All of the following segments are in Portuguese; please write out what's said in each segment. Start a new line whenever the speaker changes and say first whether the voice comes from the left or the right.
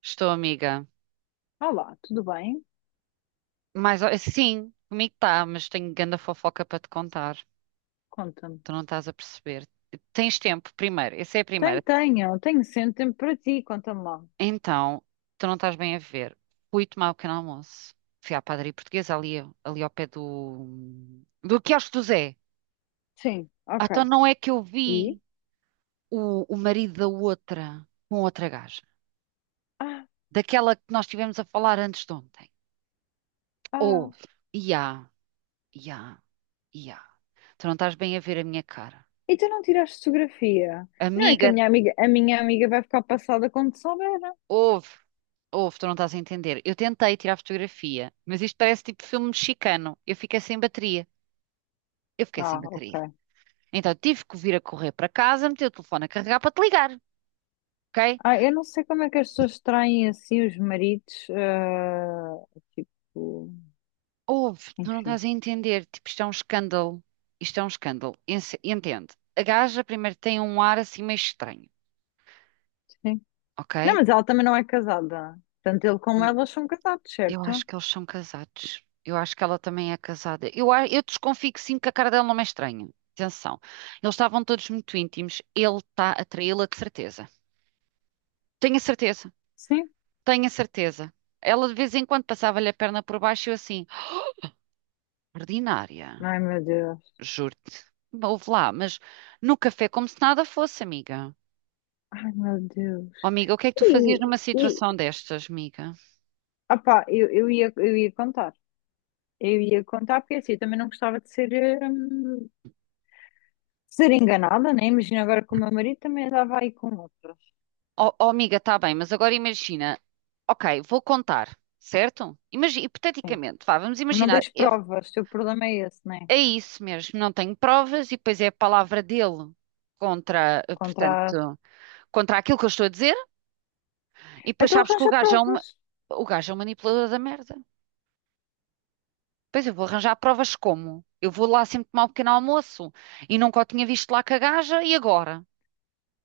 right: Estou, amiga.
left: Olá, tudo bem?
right: Mas ó, sim, comigo está, mas tenho ganda fofoca para te contar.
left: Conta-me.
right: Tu não estás a perceber. Tens tempo, primeiro. Essa é a
left: Tenho,
right: primeira.
left: tenho, tenho sempre tempo para ti, conta-me lá.
right: Então, tu não estás bem a ver. Fui tomar o pequeno almoço. Fui à padaria portuguesa ali, ali ao pé do... Do quiosque do Zé.
left: Sim,
right: Ah,
left: ok.
right: então não é que eu
left: E?
right: vi o marido da outra com outra gaja.
left: Ah,
right: Daquela que nós estivemos a falar antes de ontem. Ou,
left: ah,
right: ia, ia, ia. Tu não estás bem a ver a minha cara.
left: e tu não tiraste fotografia? Não é que a
right: Amiga,
left: minha amiga vai ficar passada quando souber.
right: Houve, houve, tu não estás a entender. Eu tentei tirar fotografia, mas isto parece tipo filme mexicano. Eu fiquei sem bateria. Eu fiquei sem
left: Ah,
right: bateria.
left: ok.
right: Então tive que vir a correr para casa, meter o telefone a carregar para te ligar, ok?
left: Eu não sei como é que as pessoas traem assim os maridos, tipo,
right: Houve, tu não
left: enfim,
right: estás a entender. Tipo, isto é um escândalo. Isto é um escândalo. Entende? A gaja primeiro tem um ar assim meio estranho,
left: sim.
right: ok?
left: Não, mas ela também não é casada. Tanto ele como ela são casados,
right: Eu acho
left: certo?
right: que eles são casados. Eu acho que ela também é casada. Eu desconfio que sim, que a cara dela não é estranha. Atenção. Eles estavam todos muito íntimos. Ele está a traí-la de certeza. Tenho a certeza.
left: Sim.
right: Tenho a certeza. Ela de vez em quando passava-lhe a perna por baixo e eu assim, ordinária,
left: Ai, meu Deus.
right: juro-te. Houve lá, mas no café como se nada fosse, amiga.
left: Ai, meu Deus.
right: Oh, amiga, o que é que tu fazias
left: E,
right: numa
left: e,
right: situação destas, amiga?
left: Eu ia contar. Eu ia contar porque assim, eu também não gostava de ser, hum, ser enganada, né? Imagina agora que o meu marido também andava aí com outras.
right: Oh, oh, amiga, está bem, mas agora imagina. Ok, vou contar, certo? Imagina,
left: Sim.
right: hipoteticamente, vá, vamos
left: Mas não
right: imaginar.
left: tens provas, o teu problema é esse, né?
right: É isso mesmo, não tenho provas e depois é a palavra dele contra,
left: Contra...
right: portanto, contra aquilo que eu estou a dizer. E depois
left: Então
right: sabes que o
left: arranja
right: gajo é um,
left: provas.
right: o gajo é um manipulador da merda. Pois eu vou arranjar provas como? Eu vou lá sempre tomar um pequeno almoço e nunca o tinha visto lá com a gaja e agora?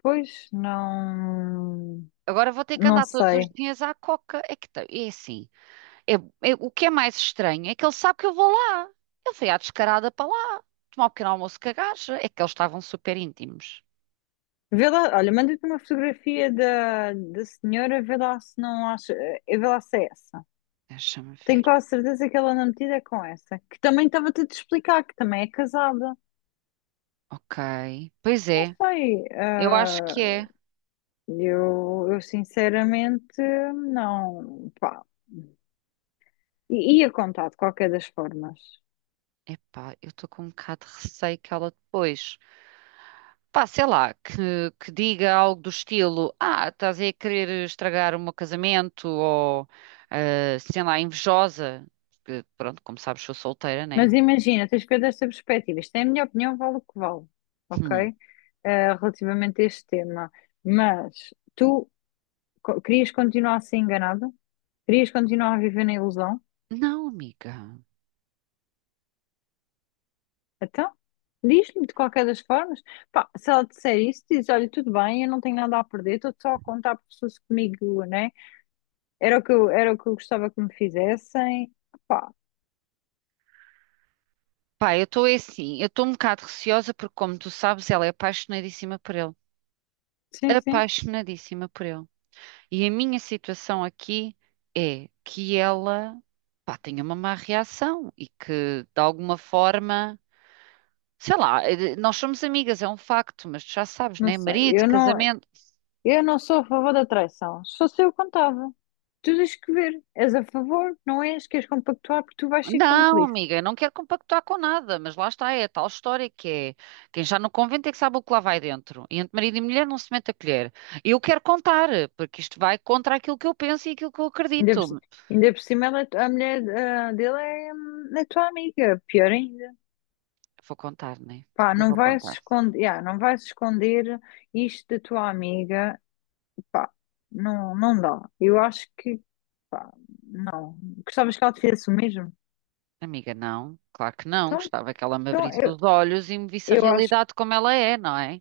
left: Pois, não...
right: Agora vou ter que
left: Não
right: andar todos os
left: sei.
right: dias à coca. É que é assim. O que é mais estranho é que ele sabe que eu vou lá. Ele foi à descarada para lá, tomar um pequeno almoço com a gaja. É que eles estavam super íntimos.
left: Vê lá, olha, manda-te uma fotografia da senhora, vê lá se não acha... Vê lá se é essa.
right: Deixa-me
left: Tenho
right: ver.
left: quase certeza que ela anda metida é com essa. Que também estava-te a te explicar, que também é casada.
right: Ok. Pois
left: Não
right: é,
left: sei,
right: eu acho
left: ah,
right: que é.
left: Eu sinceramente não, pá, ia contar de qualquer das formas.
right: Epá, eu estou com um bocado de receio que ela depois. Pá, sei lá, que diga algo do estilo: ah, estás aí a querer estragar o meu casamento, ou ah, sei lá, invejosa. Porque, pronto, como sabes, sou solteira, né?
left: Mas imagina, tens que ver desta perspectiva. Isto é a minha opinião, vale o que vale,
right: Hum.
left: ok? Relativamente a este tema. Mas tu querias continuar a ser enganada? Querias continuar a viver na ilusão?
right: Não, amiga.
left: Então, diz-me de qualquer das formas. Pá, se ela disser isso, diz, olha, tudo bem, eu não tenho nada a perder, estou só a contar pessoas comigo, né? Era o que eu gostava que me fizessem. Pá,
right: Pá, eu estou assim, eu estou um bocado receosa porque, como tu sabes, ela é apaixonadíssima por ele.
left: sim, sim,
right: Apaixonadíssima por ele. E a minha situação aqui é que ela, pá, tenha uma má reação e que, de alguma forma, sei lá, nós somos amigas, é um facto, mas tu já sabes,
left: não
right: né?
left: sei.
right: Marido, casamento.
left: Eu não sou a favor da traição. Só se fosse eu, contava. Tu tens que ver. És a favor, não és? Queres compactuar porque tu vais ser
right: Não,
left: cúmplice.
right: amiga, eu não quero compactuar com nada, mas lá está, é a tal história que é quem já no convento é que sabe o que lá vai dentro. E entre marido e mulher não se mete a colher. Eu quero contar, porque isto vai contra aquilo que eu penso e aquilo que eu
left: Ainda por,
right: acredito.
left: ci- ainda por cima, ela é a mulher dele é, é tua amiga. Pior ainda.
right: Vou contar, né?
left: Pá,
right: Eu
left: não
right: vou
left: vai se
right: contar.
left: esconder, yeah, não vai se esconder isto da tua amiga. Pá, não, não dá. Eu acho que, pá, não. Gostavas que ela te fizesse o mesmo?
right: Amiga, não, claro que não.
left: Então,
right: Gostava que ela me
left: então,
right: abrisse os olhos e me visse a
left: Eu acho,
right: realidade como ela é, não é?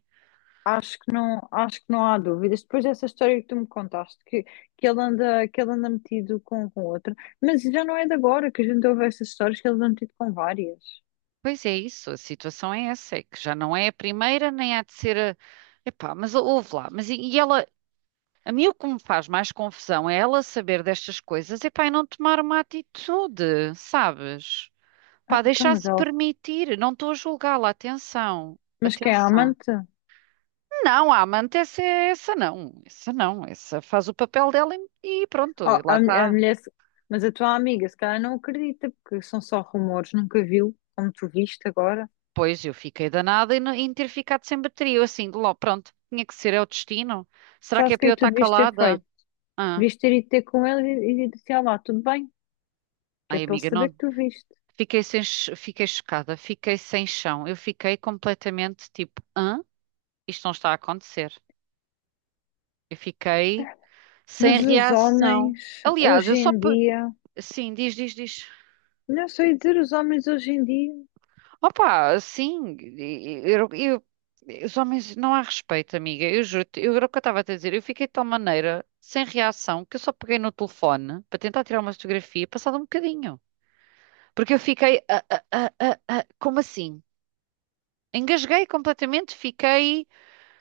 left: acho que não há dúvidas. Depois dessa história que tu me contaste, que ele anda metido com outra, mas já não é de agora que a gente ouve essas histórias que ele anda metido com várias.
right: Pois é isso, a situação é essa, é que já não é a primeira, nem há de ser a... Epá, mas ouve lá, mas e ela, a mim o que me faz mais confusão é ela saber destas coisas e pá, e não tomar uma atitude, sabes?
left: Ah,
right: Pá,
left: então, mas
right: deixar-se
left: ela,
right: permitir. Não estou a julgá-la, atenção,
left: mas quem é a
right: atenção.
left: amante?
right: Não, a amante, essa, essa não, essa não, essa faz o papel dela e pronto, e
left: Ah,
right: lá
left: a
right: está.
left: mulher, mas a tua amiga, se calhar não acredita, porque são só rumores, nunca viu, como tu viste agora.
right: Pois eu fiquei danada em ter ficado sem bateria, eu assim, de logo, pronto, tinha que ser, é o destino. Será que
left: Sabes
right: é
left: o que
right: para
left: é
right: eu
left: que tu
right: estar
left: devias ter
right: calada?
left: feito?
right: Ah,
left: Devias ter ido ter com ele e disse, ah lá, tudo bem, que é
right: ai
left: para ele
right: amiga,
left: saber
right: não,
left: que tu viste.
right: fiquei sem, fiquei chocada, fiquei sem chão. Eu fiquei completamente tipo, hã? Isto não está a acontecer. Eu fiquei
left: Mas
right: sem
left: os
right: reação.
left: homens,
right: Aliás,
left: hoje em dia.
right: Sim, diz, diz, diz.
left: Não sei dizer os homens hoje em dia.
right: Opa, sim, eu, eu- os homens não há respeito, amiga. Eu juro, eu era o que eu estava a te dizer. Eu fiquei de tal maneira sem reação que eu só peguei no telefone para tentar tirar uma fotografia, passado um bocadinho. Porque eu fiquei, como assim? Engasguei completamente, fiquei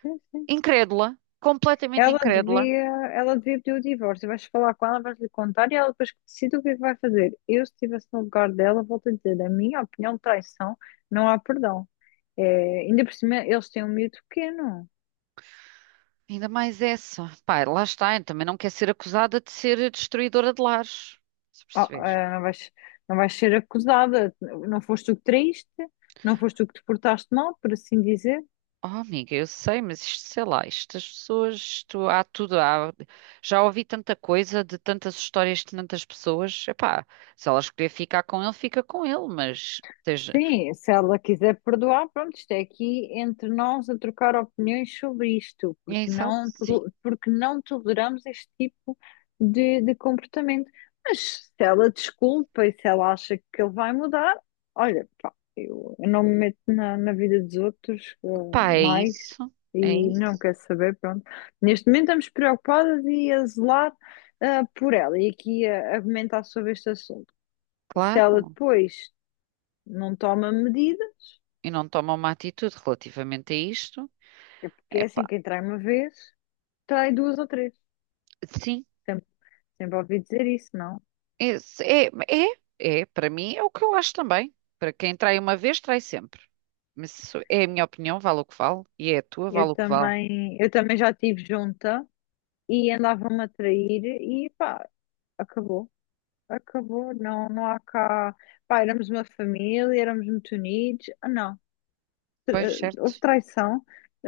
left: Sim, sim.
right: incrédula, completamente
left: Ela
right: incrédula.
left: devia, ela devia pedir o divórcio. Vais falar com ela, vais-lhe contar e ela depois que decide o que é que vai fazer. Eu, se estivesse no lugar dela, volto a dizer, na minha opinião, traição, não há perdão. É, ainda por cima, eles têm um miúdo pequeno.
right: Ainda mais essa. Pá, lá está, eu também não quer ser acusada de ser destruidora de lares. Se
left: Ah,
right: perceber.
left: ah, não vais, não vais ser acusada. Não foste tu que traíste, não foste tu que te portaste mal, por assim dizer.
right: Oh, amiga, eu sei, mas isto, sei lá, estas pessoas, isto há tudo, há- já ouvi tanta coisa de tantas histórias de tantas pessoas. Epá, se ela escolher ficar com ele, fica com ele, mas esteja.
left: Sim, se ela quiser perdoar, pronto, isto é aqui entre nós a trocar opiniões sobre isto,
right: É
left: porque
right: exato, sim.
left: porque não toleramos este tipo de comportamento. Mas se ela desculpa e se ela acha que ele vai mudar, olha, pá, eu não me meto na vida dos outros,
right: Pá,
left: mais
right: é
left: e não
right: isso,
left: quero saber, pronto. Neste momento estamos preocupadas e a zelar, por ela e aqui a comentar sobre este assunto. Se ela
right: claro.
left: depois não toma medida,
right: E não toma uma atitude relativamente a isto.
left: porque é assim,
right: Epá,
left: quem trai uma vez, trai duas ou três.
right: sim.
left: Sempre, sempre ouvi dizer isso, não?
right: É, é, é, para mim é o que eu acho também. Para quem trai uma vez, trai sempre. Mas isso é a minha opinião, vale o que vale, e é a tua, vale o que vale.
left: Eu também já estive junta e andava-me a trair e pá, acabou. Acabou, não, não há cá. Pá, éramos uma família, éramos muito unidos. Ah, não,
right: Pois, certo.
left: houve traição,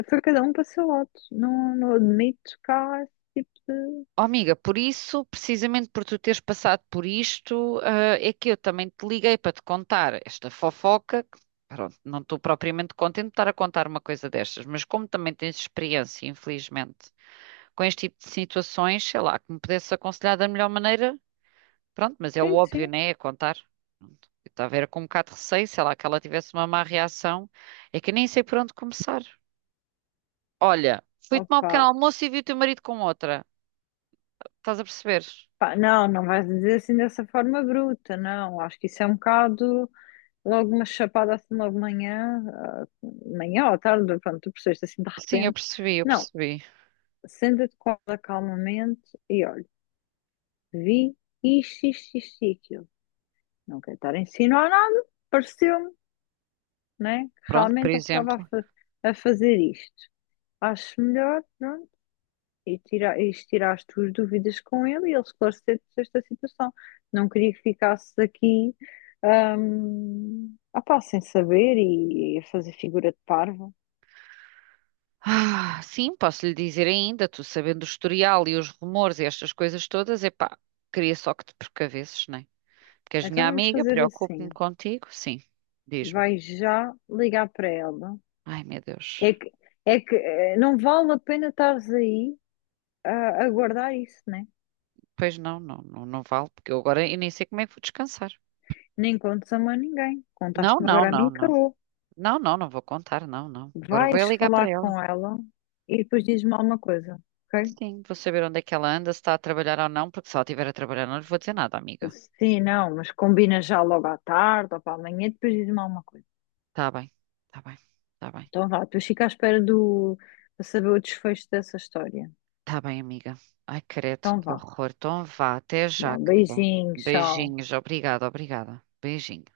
left: foi cada um para o seu lado. Não, não admito cá esse tipo de.
right: Oh, amiga, por isso, precisamente por tu teres passado por isto, ah, é que eu também te liguei para te contar esta fofoca. Que, pronto, não estou propriamente contente de estar a contar uma coisa destas, mas como também tens experiência, infelizmente, com este tipo de situações, sei lá, que me pudesse aconselhar da melhor maneira. Pronto, mas é o
left: Sim,
right: óbvio,
left: sim.
right: né? É contar. Pronto. Eu estava era com um bocado de receio, sei lá, que ela tivesse uma má reação. É que nem sei por onde começar. Olha, fui tomar um
left: Opa,
right: pequeno almoço e vi o teu marido com outra. Estás a perceber?
left: pá, não, não vais dizer assim dessa forma bruta, não. Acho que isso é um bocado. Logo uma chapada assim logo de manhã, manhã ou à tarde, pronto, tu percebeste assim de
right: Sim, eu
left: repente.
right: percebi, eu
left: Não,
right: percebi.
left: senta-te com ela calmamente e olha, vi isto, isto, isto e aquilo. Não quero estar a insinuar nada, pareceu-me, né? Que
right: Pronto, por
left: realmente ele estava
right: exemplo.
left: a fazer isto. Acho melhor, pronto, e tirar as tuas dúvidas com ele e ele esclarecer-te esta situação. Não queria que ficasses aqui. Sem saber e a fazer figura de parvo.
right: Ah, sim, posso lhe dizer ainda, tu sabendo o historial e os rumores e estas coisas todas, epá, queria só que te precavesses, né? Porque és
left: Então
right: minha
left: vamos
right: amiga,
left: fazer
right: preocupo-me
left: assim.
right: contigo. Sim, diz-me.
left: Vai já ligar para ela.
right: Ai, meu Deus.
left: É que, é que não vale a pena estares aí a guardar isso, né?
right: Pois não, não, não, não vale, porque eu agora eu nem sei como é que vou descansar.
left: Nem contes a mais ninguém.
right: Não,
left: Contaste-me
right: não,
left: agora a mim
right: não,
left: e
right: não.
left: acabou.
right: Não, não, não vou contar, não, não. Agora vou é
left: Vais
right: ligar para
left: falar
right: ela.
left: com ela e depois dizes-me alguma coisa, ok?
right: Sim, vou saber onde é que ela anda, se está a trabalhar ou não, porque se ela estiver a trabalhar, não lhe vou dizer nada, amiga.
left: Sim, não, mas combina já logo à tarde ou para amanhã e depois diz-me alguma coisa.
right: Tá bem, tá bem, tá bem.
left: Então vá, depois fica à espera do, para saber o desfecho dessa história.
right: Tá bem, amiga. Ai, credo,
left: Então
right: que
left: vá.
right: horror. Então vá, até
left: Vá,
right: já, querida.
left: beijinho, tchau.
right: Beijinhos, obrigada, obrigada. Beijinhos.